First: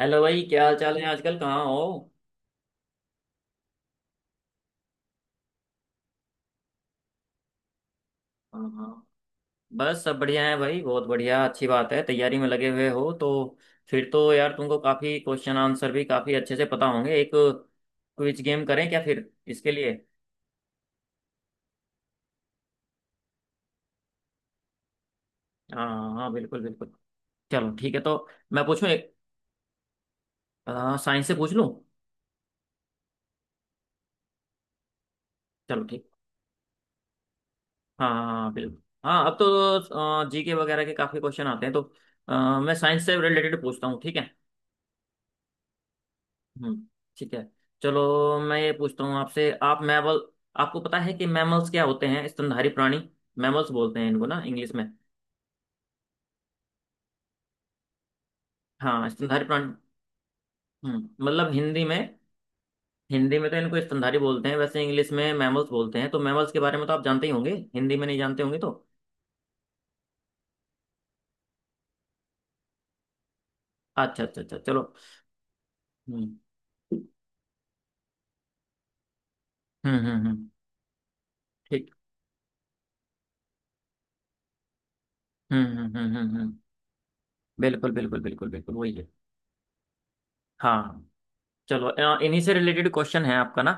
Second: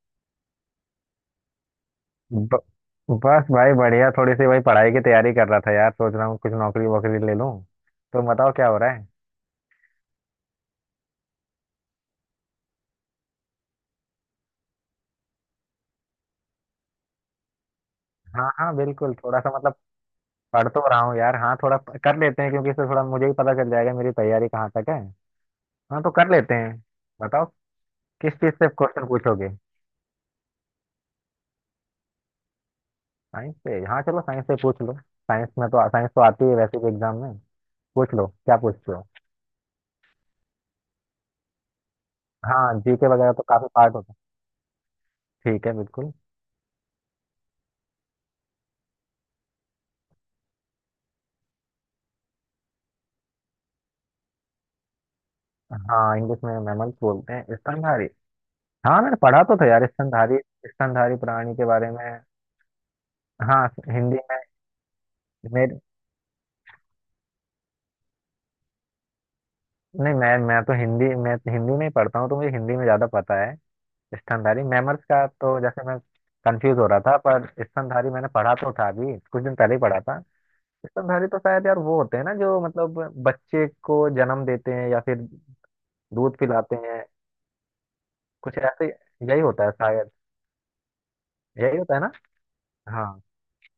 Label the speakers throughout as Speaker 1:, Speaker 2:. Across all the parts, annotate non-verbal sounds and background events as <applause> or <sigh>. Speaker 1: Hello भाई, क्या हाल चाल है? आजकल कहाँ हो?
Speaker 2: ब, बस भाई बढ़िया थोड़ी सी भाई पढ़ाई की तैयारी कर रहा था यार। सोच रहा हूँ कुछ नौकरी वोकरी ले लूँ। तो बताओ
Speaker 1: हाँ
Speaker 2: क्या हो रहा
Speaker 1: हाँ,
Speaker 2: है।
Speaker 1: बस सब बढ़िया है भाई। बहुत बढ़िया, अच्छी बात है, तैयारी में लगे हुए हो तो। फिर तो यार तुमको काफी क्वेश्चन आंसर भी काफी अच्छे से पता होंगे। एक क्विज
Speaker 2: हाँ
Speaker 1: गेम
Speaker 2: हाँ
Speaker 1: करें क्या
Speaker 2: बिल्कुल
Speaker 1: फिर,
Speaker 2: थोड़ा सा
Speaker 1: इसके
Speaker 2: मतलब
Speaker 1: लिए?
Speaker 2: पढ़ तो रहा हूँ यार। हाँ थोड़ा कर लेते हैं क्योंकि इससे थोड़ा मुझे ही पता चल जाएगा मेरी तैयारी कहाँ तक है।
Speaker 1: हाँ
Speaker 2: हाँ तो
Speaker 1: हाँ
Speaker 2: कर
Speaker 1: हाँ,
Speaker 2: लेते
Speaker 1: बिल्कुल
Speaker 2: हैं।
Speaker 1: बिल्कुल।
Speaker 2: बताओ
Speaker 1: चलो ठीक है तो।
Speaker 2: किस चीज़
Speaker 1: मैं
Speaker 2: से
Speaker 1: पूछूं
Speaker 2: क्वेश्चन
Speaker 1: एक
Speaker 2: पूछोगे।
Speaker 1: साइंस से पूछ लूं।
Speaker 2: साइंस से हाँ चलो साइंस से पूछ लो। साइंस में
Speaker 1: चलो
Speaker 2: तो
Speaker 1: ठीक।
Speaker 2: साइंस तो आती है वैसे भी एग्जाम में।
Speaker 1: हाँ
Speaker 2: पूछ
Speaker 1: हाँ
Speaker 2: लो
Speaker 1: हाँ,
Speaker 2: क्या
Speaker 1: बिल्कुल
Speaker 2: पूछते हो।
Speaker 1: हाँ। अब तो जीके वगैरह के काफी क्वेश्चन आते हैं तो
Speaker 2: हाँ
Speaker 1: मैं साइंस
Speaker 2: जीके
Speaker 1: से
Speaker 2: वगैरह तो
Speaker 1: रिलेटेड
Speaker 2: काफी
Speaker 1: पूछता
Speaker 2: पार्ट
Speaker 1: हूँ,
Speaker 2: होता
Speaker 1: ठीक
Speaker 2: है।
Speaker 1: है।
Speaker 2: ठीक है बिल्कुल।
Speaker 1: हम्म, ठीक है। चलो, मैं ये पूछता हूँ आपसे। आप मैमल, आपको पता है कि मैमल्स क्या होते हैं? स्तनधारी प्राणी। मैमल्स बोलते हैं इनको ना इंग्लिश में।
Speaker 2: हाँ इंग्लिश में मैमल्स बोलते हैं स्तनधारी। हाँ
Speaker 1: हाँ,
Speaker 2: मैंने पढ़ा
Speaker 1: स्तनधारी
Speaker 2: तो था
Speaker 1: प्राणी।
Speaker 2: यार स्तनधारी, स्तनधारी
Speaker 1: हम्म, मतलब
Speaker 2: प्राणी के
Speaker 1: हिंदी
Speaker 2: बारे
Speaker 1: में।
Speaker 2: में।
Speaker 1: हिंदी में तो
Speaker 2: हाँ
Speaker 1: इनको स्तनधारी
Speaker 2: हिंदी
Speaker 1: बोलते हैं, वैसे इंग्लिश में
Speaker 2: में
Speaker 1: मैमल्स
Speaker 2: मेरे
Speaker 1: बोलते हैं। तो मैमल्स के बारे में तो आप जानते ही होंगे, हिंदी में नहीं जानते होंगे तो।
Speaker 2: नहीं मैं तो हिंदी में ही पढ़ता हूँ तो मुझे हिंदी में ज़्यादा पता है।
Speaker 1: अच्छा अच्छा अच्छा,
Speaker 2: स्तनधारी
Speaker 1: चलो।
Speaker 2: मैमल्स का तो जैसे मैं
Speaker 1: हम्म
Speaker 2: कंफ्यूज हो रहा था पर स्तनधारी मैंने पढ़ा तो था अभी कुछ दिन पहले ही
Speaker 1: हम्म
Speaker 2: पढ़ा था।
Speaker 1: हम्म हम्म,
Speaker 2: स्तनधारी तो शायद यार
Speaker 1: ठीक।
Speaker 2: वो होते हैं ना जो मतलब बच्चे को जन्म देते हैं या फिर
Speaker 1: हम्म हम्म हम्म हम्म
Speaker 2: दूध
Speaker 1: हम्म,
Speaker 2: पिलाते हैं।
Speaker 1: बिल्कुल बिल्कुल बिल्कुल
Speaker 2: कुछ
Speaker 1: बिल्कुल
Speaker 2: ऐसे
Speaker 1: वही है।
Speaker 2: यही होता है शायद।
Speaker 1: हाँ।
Speaker 2: यही
Speaker 1: चलो,
Speaker 2: होता है ना।
Speaker 1: इन्हीं से रिलेटेड
Speaker 2: हाँ
Speaker 1: क्वेश्चन है आपका ना।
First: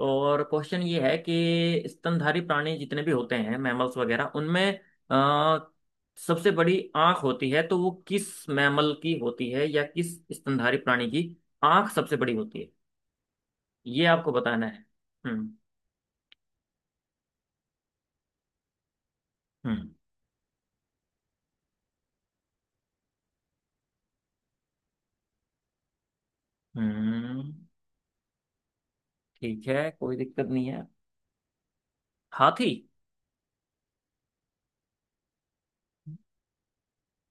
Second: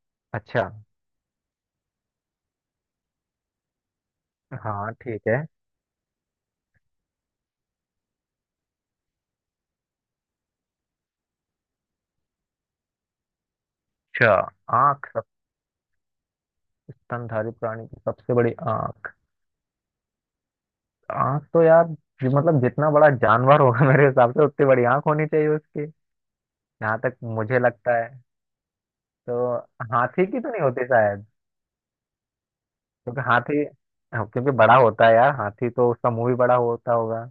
Speaker 1: और
Speaker 2: अच्छा।
Speaker 1: क्वेश्चन ये है कि स्तनधारी प्राणी जितने भी होते हैं, मैमल्स वगैरह, उनमें
Speaker 2: हाँ ठीक है।
Speaker 1: आ, सबसे बड़ी आंख होती है तो वो किस मैमल की होती है या किस स्तनधारी प्राणी की आंख सबसे बड़ी होती है, ये आपको
Speaker 2: अच्छा
Speaker 1: बताना है।
Speaker 2: आँख,
Speaker 1: हम्म
Speaker 2: स्तनधारी प्राणी की सबसे बड़ी आंख।
Speaker 1: हम्म
Speaker 2: आंख तो यार मतलब जितना बड़ा जानवर होगा <laughs> मेरे हिसाब से उतनी बड़ी आंख होनी चाहिए उसकी, जहां तक
Speaker 1: हम्म।
Speaker 2: मुझे लगता है। तो
Speaker 1: ठीक है, कोई
Speaker 2: हाथी की
Speaker 1: दिक्कत
Speaker 2: तो नहीं
Speaker 1: नहीं
Speaker 2: होती
Speaker 1: है।
Speaker 2: शायद,
Speaker 1: हाथी।
Speaker 2: क्योंकि हाथी हाँ, क्योंकि बड़ा होता है यार हाथी तो उसका मुंह भी बड़ा होता होगा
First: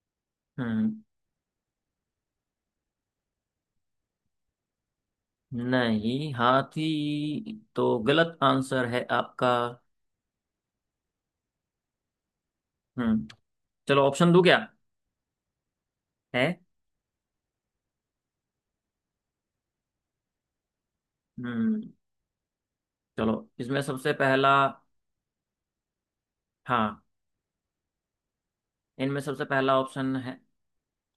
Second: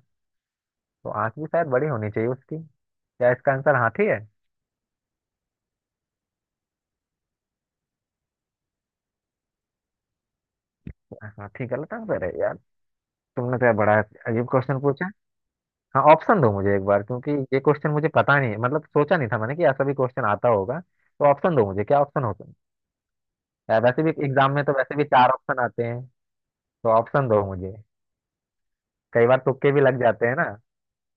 Speaker 1: हम्म।
Speaker 2: तो आंख भी शायद बड़ी होनी चाहिए उसकी। क्या इसका आंसर हाथी है।
Speaker 1: नहीं, हाथी तो गलत आंसर है आपका।
Speaker 2: हाथी गलत आंसर है यार।
Speaker 1: हम्म।
Speaker 2: तुमने तो यार बड़ा
Speaker 1: चलो, ऑप्शन दूं
Speaker 2: अजीब
Speaker 1: क्या?
Speaker 2: क्वेश्चन पूछा। हाँ ऑप्शन दो
Speaker 1: है।
Speaker 2: मुझे एक बार क्योंकि ये क्वेश्चन मुझे पता नहीं है, मतलब सोचा नहीं था मैंने कि ऐसा भी क्वेश्चन आता होगा। तो ऑप्शन दो
Speaker 1: हम्म।
Speaker 2: मुझे क्या ऑप्शन होगा।
Speaker 1: चलो। इसमें
Speaker 2: यार वैसे भी
Speaker 1: सबसे पहला।
Speaker 2: एग्जाम में तो वैसे भी चार ऑप्शन आते हैं तो
Speaker 1: हाँ,
Speaker 2: ऑप्शन दो मुझे।
Speaker 1: इनमें
Speaker 2: कई बार
Speaker 1: सबसे
Speaker 2: तुक्के
Speaker 1: पहला
Speaker 2: भी लग
Speaker 1: ऑप्शन
Speaker 2: जाते
Speaker 1: है।
Speaker 2: हैं ना।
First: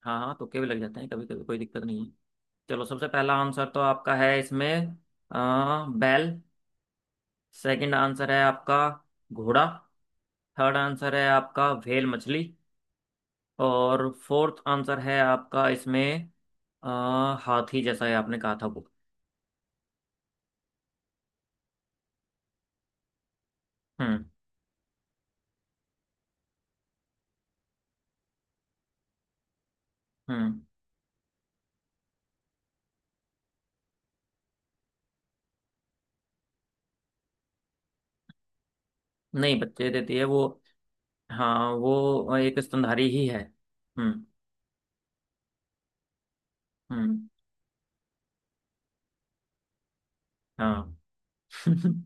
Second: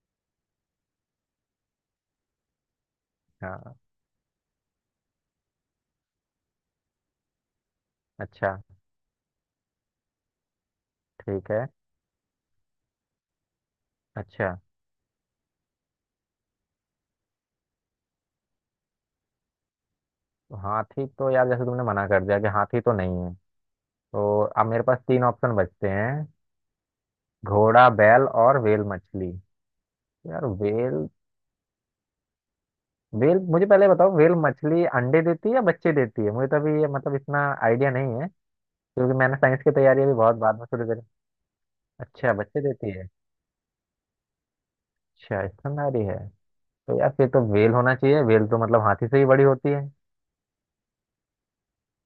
Speaker 1: हाँ हाँ, तुक्के भी लग जाते हैं कभी कभी, कोई दिक्कत नहीं है। चलो, सबसे पहला आंसर
Speaker 2: हाँ
Speaker 1: तो आपका है इसमें बैल। सेकंड आंसर है
Speaker 2: अच्छा।
Speaker 1: आपका घोड़ा। थर्ड आंसर है
Speaker 2: ठीक है।
Speaker 1: आपका व्हेल मछली। और फोर्थ
Speaker 2: अच्छा
Speaker 1: आंसर है आपका इसमें अ, हाथी, जैसा है आपने कहा था वो।
Speaker 2: तो हाथी तो यार जैसे तुमने मना कर दिया कि हाथी तो नहीं है,
Speaker 1: हम्म
Speaker 2: तो अब मेरे पास तीन ऑप्शन बचते हैं, घोड़ा बैल और व्हेल मछली। यार
Speaker 1: हम्म।
Speaker 2: व्हेल व्हेल मुझे पहले बताओ व्हेल मछली अंडे देती है या बच्चे देती है, मुझे तो अभी ये मतलब इतना आइडिया नहीं है क्योंकि मैंने
Speaker 1: नहीं,
Speaker 2: साइंस की
Speaker 1: बच्चे
Speaker 2: तैयारी अभी
Speaker 1: देती है
Speaker 2: बहुत
Speaker 1: वो।
Speaker 2: बाद में शुरू करी।
Speaker 1: हाँ,
Speaker 2: अच्छा
Speaker 1: वो एक
Speaker 2: बच्चे देती
Speaker 1: स्तनधारी
Speaker 2: है।
Speaker 1: ही है। हम्म
Speaker 2: अच्छा स्तनधारी है। तो यार
Speaker 1: हम्म।
Speaker 2: फिर तो वेल होना चाहिए, वेल तो मतलब हाथी से ही बड़ी होती है।
Speaker 1: हाँ।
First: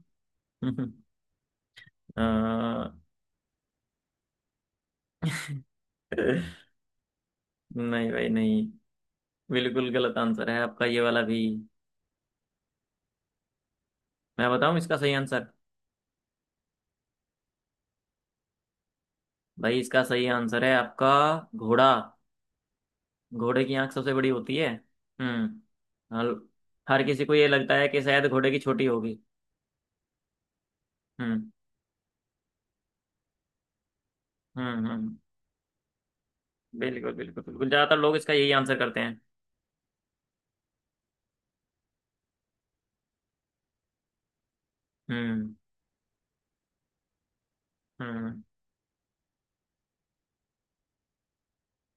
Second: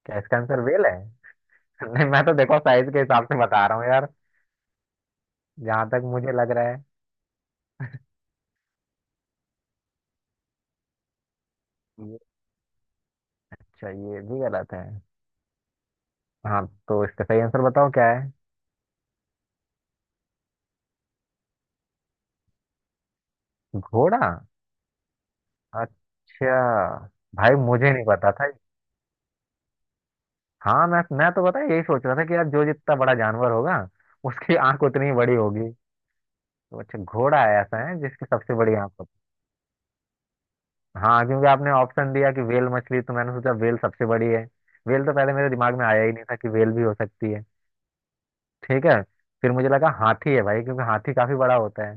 Speaker 2: क्या इसका आंसर वेल है। <laughs> नहीं
Speaker 1: <laughs>
Speaker 2: मैं
Speaker 1: अ,
Speaker 2: तो देखो साइज के हिसाब से बता रहा हूँ यार, जहां तक मुझे लग रहा है।
Speaker 1: नहीं भाई नहीं, बिल्कुल गलत आंसर है आपका ये वाला भी।
Speaker 2: ये- अच्छा ये भी
Speaker 1: मैं
Speaker 2: गलत
Speaker 1: बताऊं
Speaker 2: है।
Speaker 1: इसका सही आंसर?
Speaker 2: हाँ तो इसका सही आंसर बताओ क्या है।
Speaker 1: भाई, इसका सही आंसर है आपका घोड़ा। घोड़े की आंख सबसे बड़ी
Speaker 2: घोड़ा
Speaker 1: होती है। हम्म। हल-
Speaker 2: अच्छा,
Speaker 1: हर किसी को ये
Speaker 2: भाई
Speaker 1: लगता है
Speaker 2: मुझे
Speaker 1: कि
Speaker 2: नहीं
Speaker 1: शायद
Speaker 2: पता था।
Speaker 1: घोड़े की छोटी होगी।
Speaker 2: हाँ मैं तो
Speaker 1: हम्म
Speaker 2: पता है यही सोच रहा था कि यार जो जितना बड़ा जानवर होगा उसकी आंख उतनी ही
Speaker 1: हम्म।
Speaker 2: बड़ी होगी। तो अच्छा
Speaker 1: बिल्कुल
Speaker 2: घोड़ा
Speaker 1: बिल्कुल बिल्कुल,
Speaker 2: ऐसा
Speaker 1: ज्यादातर
Speaker 2: है
Speaker 1: लोग
Speaker 2: जिसकी
Speaker 1: इसका यही
Speaker 2: सबसे बड़ी
Speaker 1: आंसर
Speaker 2: आंख।
Speaker 1: करते हैं।
Speaker 2: हाँ क्योंकि आपने ऑप्शन दिया कि वेल मछली तो मैंने सोचा वेल सबसे बड़ी है। वेल तो पहले मेरे
Speaker 1: हम्म
Speaker 2: दिमाग में आया ही नहीं था कि वेल भी हो सकती है।
Speaker 1: हम्म।
Speaker 2: ठीक है। फिर मुझे लगा हाथी है भाई क्योंकि हाथी काफी बड़ा होता है,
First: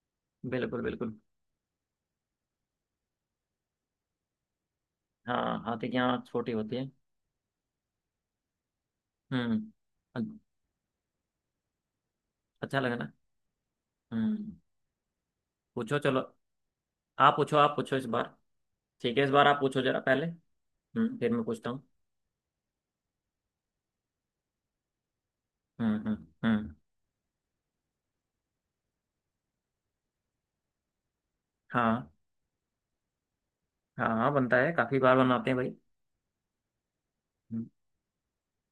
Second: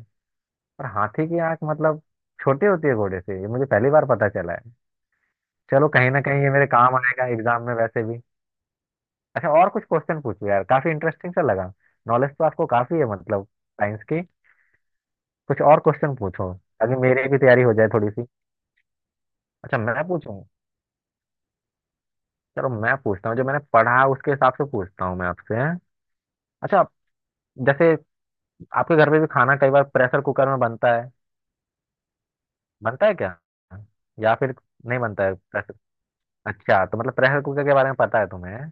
Speaker 1: बिल्कुल
Speaker 2: पर
Speaker 1: बिल्कुल।
Speaker 2: हाथी की आंख मतलब छोटी होती है घोड़े से, ये मुझे पहली बार पता चला है।
Speaker 1: हाँ,
Speaker 2: चलो
Speaker 1: हाथी की
Speaker 2: कहीं ना
Speaker 1: आंख
Speaker 2: कहीं ये
Speaker 1: छोटी
Speaker 2: मेरे
Speaker 1: होती है।
Speaker 2: काम आएगा एग्जाम में वैसे भी। अच्छा और
Speaker 1: हम्म।
Speaker 2: कुछ
Speaker 1: अ-
Speaker 2: क्वेश्चन पूछो यार, काफी इंटरेस्टिंग सा लगा। नॉलेज तो आपको
Speaker 1: अच्छा लगा
Speaker 2: काफी है
Speaker 1: ना।
Speaker 2: मतलब साइंस की।
Speaker 1: हम्म।
Speaker 2: कुछ और
Speaker 1: पूछो,
Speaker 2: क्वेश्चन
Speaker 1: चलो।
Speaker 2: पूछो ताकि मेरी
Speaker 1: आप
Speaker 2: भी
Speaker 1: पूछो,
Speaker 2: तैयारी हो
Speaker 1: आप
Speaker 2: जाए
Speaker 1: पूछो इस
Speaker 2: थोड़ी सी।
Speaker 1: बार। ठीक है, इस बार आप
Speaker 2: अच्छा
Speaker 1: पूछो जरा
Speaker 2: मैं
Speaker 1: पहले।
Speaker 2: पूछूं।
Speaker 1: फिर मैं पूछता हूँ।
Speaker 2: चलो मैं पूछता हूँ, जो मैंने पढ़ा उसके हिसाब से पूछता हूँ मैं आपसे।
Speaker 1: हम्म।
Speaker 2: अच्छा आप- जैसे आपके घर पे भी खाना कई बार प्रेशर कुकर में बनता है।
Speaker 1: हाँ।
Speaker 2: बनता है क्या,
Speaker 1: हाँ हाँ,
Speaker 2: या फिर
Speaker 1: बनता है,
Speaker 2: नहीं
Speaker 1: काफी बार
Speaker 2: बनता है
Speaker 1: बनाते हैं भाई।
Speaker 2: प्रेशर। अच्छा तो मतलब प्रेशर कुकर
Speaker 1: हम्म,
Speaker 2: के बारे में पता है तुम्हें।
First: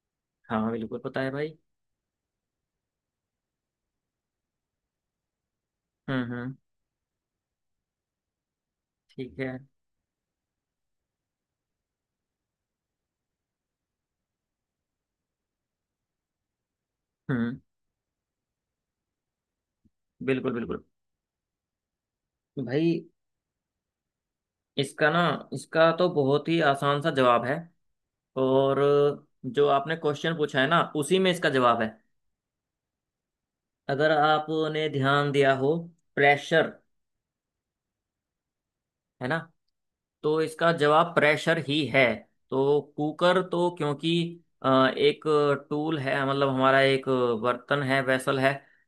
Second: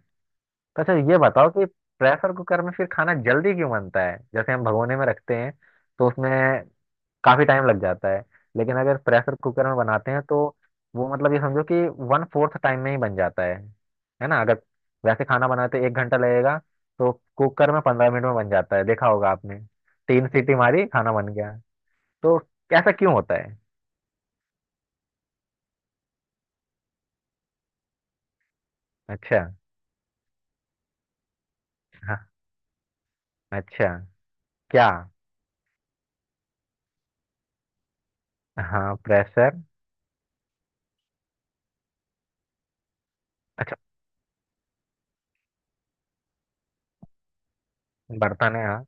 Speaker 1: हाँ
Speaker 2: तो अच्छा
Speaker 1: बिल्कुल
Speaker 2: ये
Speaker 1: पता है
Speaker 2: बताओ
Speaker 1: भाई।
Speaker 2: कि प्रेशर कुकर में फिर खाना जल्दी क्यों बनता है। जैसे हम भगोने में रखते हैं तो उसमें
Speaker 1: हम्म।
Speaker 2: काफी टाइम लग जाता है, लेकिन अगर प्रेशर
Speaker 1: ठीक है।
Speaker 2: कुकर में बनाते हैं तो वो मतलब ये समझो कि 1/4 टाइम में ही बन जाता है। है ना, अगर वैसे खाना बनाते 1 घंटा लगेगा तो
Speaker 1: हम्म।
Speaker 2: कुकर में 15 मिनट में बन जाता है, देखा होगा आपने। तीन
Speaker 1: बिल्कुल
Speaker 2: सीटी
Speaker 1: बिल्कुल।
Speaker 2: मारी खाना बन गया। तो ऐसा
Speaker 1: भाई,
Speaker 2: क्यों होता है।
Speaker 1: इसका ना, इसका तो बहुत ही आसान सा जवाब है। और
Speaker 2: अच्छा।
Speaker 1: जो आपने क्वेश्चन पूछा है ना, उसी में इसका जवाब है।
Speaker 2: हाँ अच्छा।
Speaker 1: अगर
Speaker 2: क्या
Speaker 1: आपने ध्यान दिया हो, प्रेशर,
Speaker 2: हाँ
Speaker 1: है ना,
Speaker 2: प्रेशर।
Speaker 1: तो इसका जवाब प्रेशर ही है। तो कुकर तो
Speaker 2: अच्छा
Speaker 1: क्योंकि अ, एक टूल है, मतलब हमारा एक बर्तन है, वेसल है
Speaker 2: बर्तन है हाँ।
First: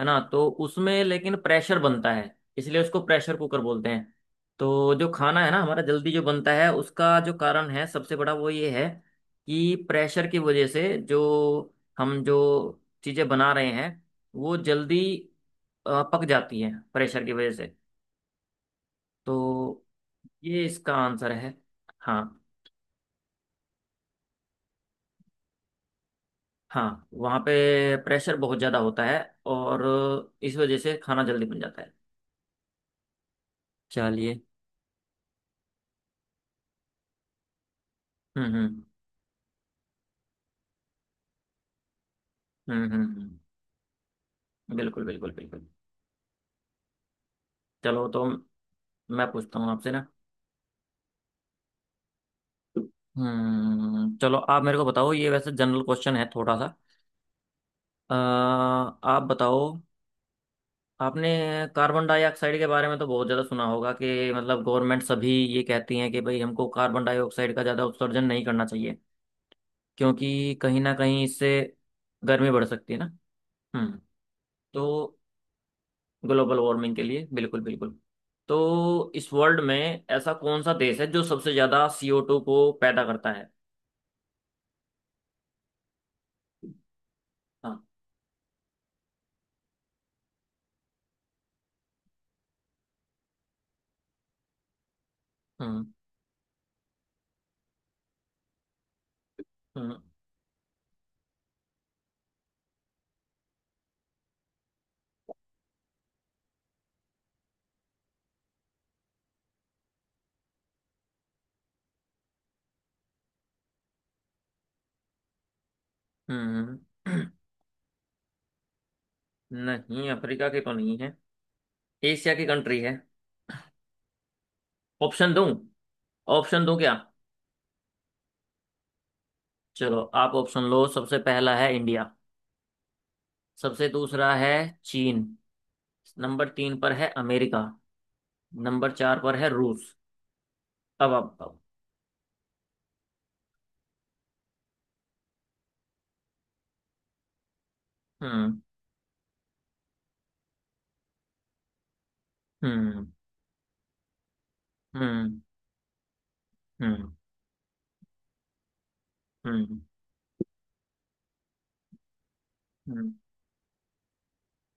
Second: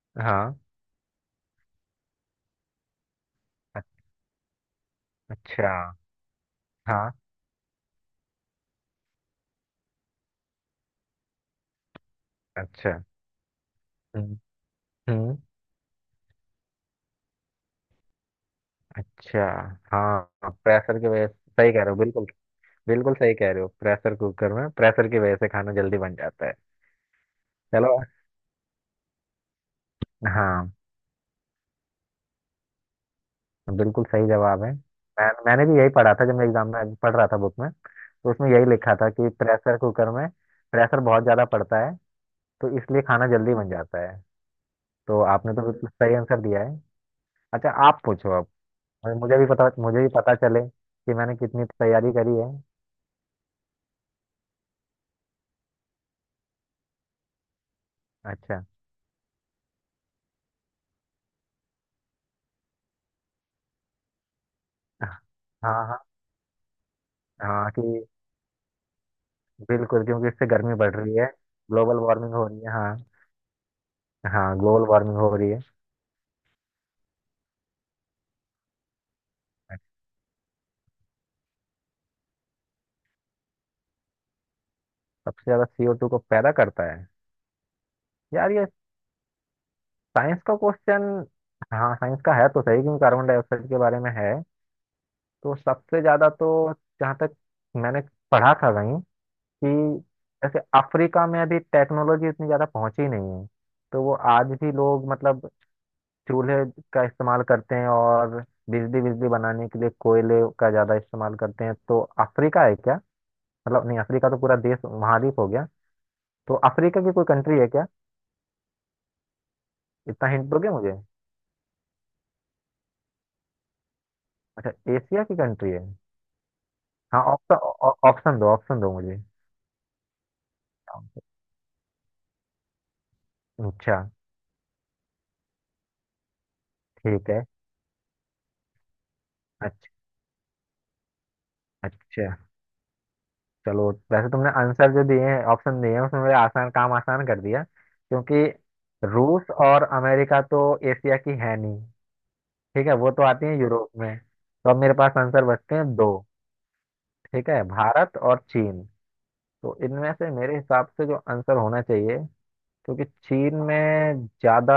Speaker 1: है ना, तो
Speaker 2: हाँ
Speaker 1: उसमें लेकिन प्रेशर बनता है, इसलिए उसको प्रेशर कुकर
Speaker 2: अ-
Speaker 1: बोलते हैं। तो जो खाना है ना
Speaker 2: अच्छा।
Speaker 1: हमारा जल्दी जो बनता है,
Speaker 2: हाँ
Speaker 1: उसका जो कारण है सबसे बड़ा, वो ये है कि प्रेशर की वजह से जो हम जो
Speaker 2: अच्छा।
Speaker 1: चीज़ें बना रहे हैं,
Speaker 2: हम्म
Speaker 1: वो जल्दी
Speaker 2: हम्म,
Speaker 1: पक जाती हैं प्रेशर की वजह से।
Speaker 2: अच्छा।
Speaker 1: तो
Speaker 2: हाँ
Speaker 1: ये इसका
Speaker 2: प्रेशर की वजह
Speaker 1: आंसर
Speaker 2: से
Speaker 1: है।
Speaker 2: सही कह रहे हो
Speaker 1: हाँ,
Speaker 2: बिल्कुल। बिल्कुल सही कह रहे हो, प्रेशर कुकर में प्रेशर की वजह से खाना जल्दी बन जाता है।
Speaker 1: हाँ वहाँ पे
Speaker 2: चलो
Speaker 1: प्रेशर बहुत ज़्यादा होता है और इस
Speaker 2: हाँ
Speaker 1: वजह से खाना जल्दी बन जाता है।
Speaker 2: बिल्कुल सही
Speaker 1: चलिए।
Speaker 2: जवाब है। मैंने भी यही पढ़ा था जब मैं एग्जाम में पढ़ रहा था, बुक में तो
Speaker 1: हम्म
Speaker 2: उसमें यही
Speaker 1: हम्म
Speaker 2: लिखा था कि प्रेशर कुकर में प्रेशर बहुत ज़्यादा पड़ता है तो
Speaker 1: हम्म हम्म
Speaker 2: इसलिए खाना
Speaker 1: हम्म,
Speaker 2: जल्दी बन जाता है।
Speaker 1: बिल्कुल
Speaker 2: तो
Speaker 1: बिल्कुल
Speaker 2: आपने तो
Speaker 1: बिल्कुल।
Speaker 2: बिल्कुल सही आंसर दिया है। अच्छा आप
Speaker 1: चलो तो,
Speaker 2: पूछो अब, और
Speaker 1: मैं पूछता हूँ आपसे
Speaker 2: मुझे
Speaker 1: ना।
Speaker 2: भी पता चले कि मैंने कितनी तैयारी करी है।
Speaker 1: हम्म, चलो आप मेरे को बताओ, ये वैसे जनरल क्वेश्चन है थोड़ा सा। अ,
Speaker 2: अच्छा
Speaker 1: आप बताओ। आपने कार्बन डाइऑक्साइड के बारे में तो बहुत ज़्यादा सुना होगा कि मतलब गवर्नमेंट सभी ये
Speaker 2: हाँ
Speaker 1: कहती
Speaker 2: हाँ
Speaker 1: हैं कि भाई हमको कार्बन डाइऑक्साइड का
Speaker 2: हाँ कि
Speaker 1: ज़्यादा उत्सर्जन नहीं करना चाहिए,
Speaker 2: बिल्कुल, क्योंकि इससे
Speaker 1: क्योंकि
Speaker 2: गर्मी
Speaker 1: कहीं ना
Speaker 2: बढ़ रही
Speaker 1: कहीं
Speaker 2: है।
Speaker 1: इससे
Speaker 2: ग्लोबल वार्मिंग हो
Speaker 1: गर्मी
Speaker 2: रही
Speaker 1: बढ़
Speaker 2: है
Speaker 1: सकती
Speaker 2: हाँ।
Speaker 1: है ना। हम्म।
Speaker 2: हाँ ग्लोबल
Speaker 1: तो
Speaker 2: वार्मिंग हो रही है।
Speaker 1: ग्लोबल वार्मिंग के लिए, बिल्कुल बिल्कुल। तो इस वर्ल्ड में ऐसा कौन सा देश है जो सबसे ज्यादा CO2 को पैदा करता है?
Speaker 2: सबसे ज्यादा CO2 को पैदा करता है।
Speaker 1: हाँ।
Speaker 2: यार ये साइंस का क्वेश्चन हाँ साइंस का है तो सही, क्योंकि कार्बन डाइऑक्साइड के बारे में है। तो
Speaker 1: हम्म
Speaker 2: सबसे ज्यादा तो जहाँ तक मैंने पढ़ा था कहीं कि
Speaker 1: हम्म
Speaker 2: जैसे अफ्रीका में अभी टेक्नोलॉजी इतनी ज्यादा पहुंची नहीं है तो वो आज भी लोग मतलब चूल्हे का इस्तेमाल करते हैं, और बिजली बिजली बनाने के लिए कोयले का ज्यादा इस्तेमाल करते हैं। तो अफ्रीका है क्या, मतलब नहीं अफ्रीका तो पूरा देश महाद्वीप हो गया, तो
Speaker 1: हम्म,
Speaker 2: अफ्रीका की कोई
Speaker 1: <clears throat>
Speaker 2: कंट्री है क्या।
Speaker 1: नहीं,
Speaker 2: इतना हिंट
Speaker 1: अफ्रीका की
Speaker 2: दोगे
Speaker 1: तो
Speaker 2: मुझे।
Speaker 1: नहीं है। एशिया की कंट्री है।
Speaker 2: अच्छा एशिया
Speaker 1: ऑप्शन
Speaker 2: की
Speaker 1: दूं?
Speaker 2: कंट्री है।
Speaker 1: ऑप्शन दूं क्या?
Speaker 2: हाँ ऑप्शन ऑप्शन दो मुझे।
Speaker 1: चलो, आप ऑप्शन लो। सबसे पहला है इंडिया। सबसे
Speaker 2: अच्छा।
Speaker 1: दूसरा है चीन। नंबर तीन पर है
Speaker 2: ठीक है।
Speaker 1: अमेरिका। नंबर चार पर है
Speaker 2: अच्छा।
Speaker 1: रूस। अब आप।
Speaker 2: अच्छा चलो वैसे तुमने आंसर जो दिए हैं ऑप्शन दिए हैं उसमें मेरे आसान काम आसान कर दिया, क्योंकि
Speaker 1: हम्म
Speaker 2: रूस और अमेरिका तो एशिया की है नहीं। ठीक है
Speaker 1: हम्म
Speaker 2: वो तो आती है यूरोप में, तो अब मेरे पास
Speaker 1: हम्म
Speaker 2: आंसर बचते हैं दो।
Speaker 1: हम्म
Speaker 2: ठीक है भारत और चीन। तो
Speaker 1: हम्म
Speaker 2: इनमें से मेरे हिसाब से जो आंसर होना चाहिए, क्योंकि
Speaker 1: हम्म,
Speaker 2: चीन में ज्यादा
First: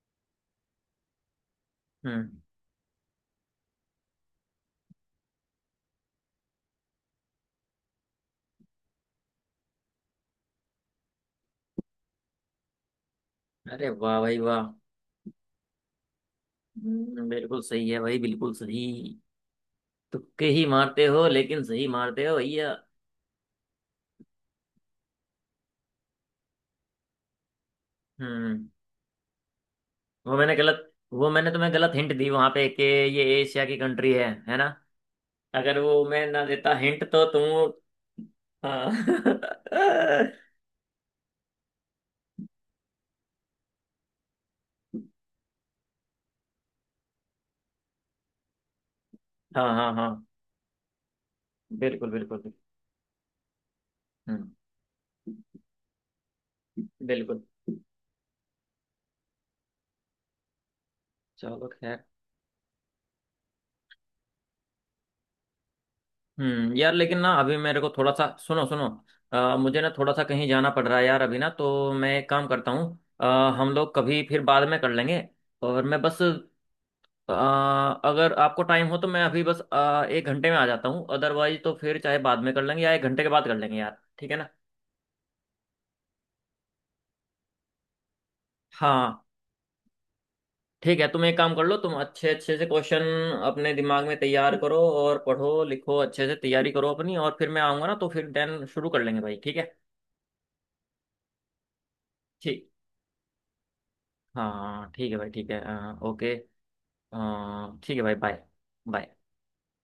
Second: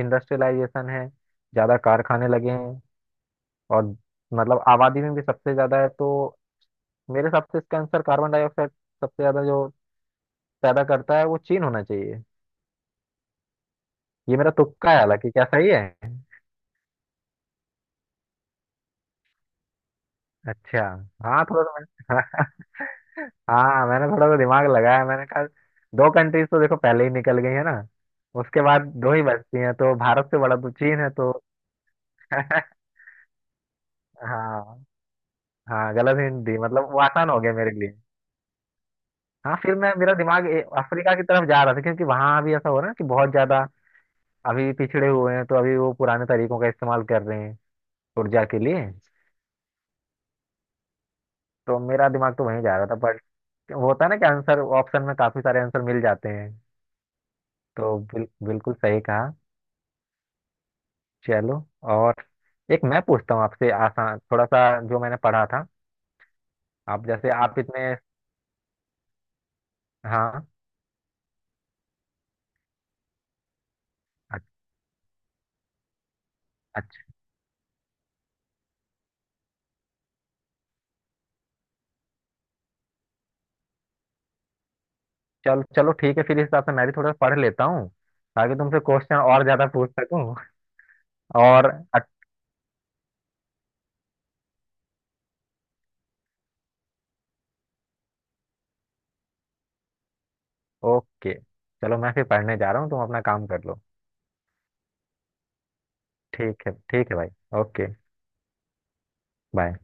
Speaker 2: इंडस्ट्रियलाइजेशन है, ज्यादा कारखाने
Speaker 1: हम्म।
Speaker 2: लगे हैं, और मतलब आबादी में भी सबसे ज्यादा है, तो मेरे हिसाब से इसका आंसर कार्बन डाइऑक्साइड सबसे ज्यादा जो पैदा करता है वो चीन होना चाहिए।
Speaker 1: अरे वाह
Speaker 2: ये
Speaker 1: भाई
Speaker 2: मेरा
Speaker 1: वाह!
Speaker 2: तुक्का है हालांकि, क्या सही है।
Speaker 1: बिल्कुल सही है भाई, बिल्कुल सही। तुक्के ही
Speaker 2: अच्छा
Speaker 1: मारते हो
Speaker 2: हाँ
Speaker 1: लेकिन
Speaker 2: थोड़ा सा
Speaker 1: सही मारते हो
Speaker 2: <laughs>
Speaker 1: भैया।
Speaker 2: हाँ हाँ, मैंने थोड़ा सा दिमाग लगाया। मैंने कहा दो कंट्रीज तो देखो पहले ही निकल गई है ना, उसके
Speaker 1: हम्म।
Speaker 2: बाद दो ही बचती हैं तो भारत
Speaker 1: वो
Speaker 2: से
Speaker 1: मैंने
Speaker 2: बड़ा तो
Speaker 1: गलत,
Speaker 2: चीन है
Speaker 1: वो
Speaker 2: तो।
Speaker 1: मैंने तुम्हें गलत हिंट दी वहां पे कि ये एशिया की कंट्री है ना।
Speaker 2: हाँ
Speaker 1: अगर
Speaker 2: हाँ
Speaker 1: वो
Speaker 2: गलत
Speaker 1: मैं ना
Speaker 2: हिंट दी,
Speaker 1: देता
Speaker 2: मतलब वो
Speaker 1: हिंट तो
Speaker 2: आसान हो गया मेरे
Speaker 1: तुम।
Speaker 2: लिए।
Speaker 1: हाँ <laughs>
Speaker 2: हाँ फिर मैं मेरा दिमाग अफ्रीका की तरफ जा रहा था क्योंकि वहां भी ऐसा हो रहा है कि बहुत ज्यादा अभी पिछड़े हुए हैं तो अभी वो पुराने तरीकों का इस्तेमाल कर रहे हैं ऊर्जा के लिए।
Speaker 1: हाँ हाँ हाँ,
Speaker 2: तो मेरा
Speaker 1: बिल्कुल
Speaker 2: दिमाग
Speaker 1: बिल्कुल
Speaker 2: तो
Speaker 1: बिल्कुल।
Speaker 2: वहीं जा रहा था बट होता है ना कि
Speaker 1: हम्म,
Speaker 2: आंसर ऑप्शन में काफी सारे आंसर मिल जाते हैं।
Speaker 1: बिल्कुल।
Speaker 2: तो बिल्कुल सही कहा। चलो
Speaker 1: चलो खैर।
Speaker 2: और एक मैं पूछता हूँ आपसे, आसान थोड़ा सा, जो मैंने पढ़ा था।
Speaker 1: हम्म, यार
Speaker 2: आप
Speaker 1: लेकिन
Speaker 2: जैसे
Speaker 1: ना
Speaker 2: हाँ
Speaker 1: अभी
Speaker 2: आप
Speaker 1: मेरे
Speaker 2: इतने
Speaker 1: को थोड़ा सा सुनो सुनो मुझे ना थोड़ा सा
Speaker 2: हाँ
Speaker 1: कहीं जाना पड़ रहा है यार अभी ना, तो मैं एक काम करता हूँ अ, हम लोग कभी फिर
Speaker 2: अच्छ-
Speaker 1: बाद में कर लेंगे। और मैं बस
Speaker 2: अच्छा
Speaker 1: अ, अगर आपको टाइम हो तो मैं अभी बस 1 घंटे में आ जाता हूँ, अदरवाइज तो फिर चाहे बाद में कर लेंगे या 1 घंटे के बाद कर लेंगे यार, ठीक है ना?
Speaker 2: चलो चलो ठीक है, फिर इस हिसाब से मैं भी थोड़ा सा पढ़ लेता हूँ ताकि तुमसे क्वेश्चन
Speaker 1: हाँ
Speaker 2: और ज्यादा पूछ सकूँ।
Speaker 1: ठीक है, तुम एक
Speaker 2: <laughs>
Speaker 1: काम कर
Speaker 2: और
Speaker 1: लो, तुम अच्छे अच्छे से क्वेश्चन अपने दिमाग में तैयार करो और पढ़ो लिखो अच्छे से, तैयारी करो अपनी, और फिर मैं आऊँगा ना तो फिर देन शुरू कर लेंगे भाई, ठीक है।
Speaker 2: ओके। चलो मैं फिर पढ़ने
Speaker 1: ठीक।
Speaker 2: जा रहा हूँ, तुम अपना काम कर लो।
Speaker 1: हाँ हाँ, ठीक है भाई, ठीक है। ओके।
Speaker 2: ठीक है भाई। ओके।
Speaker 1: ठीक है भाई, बाय। बाय।
Speaker 2: बाय।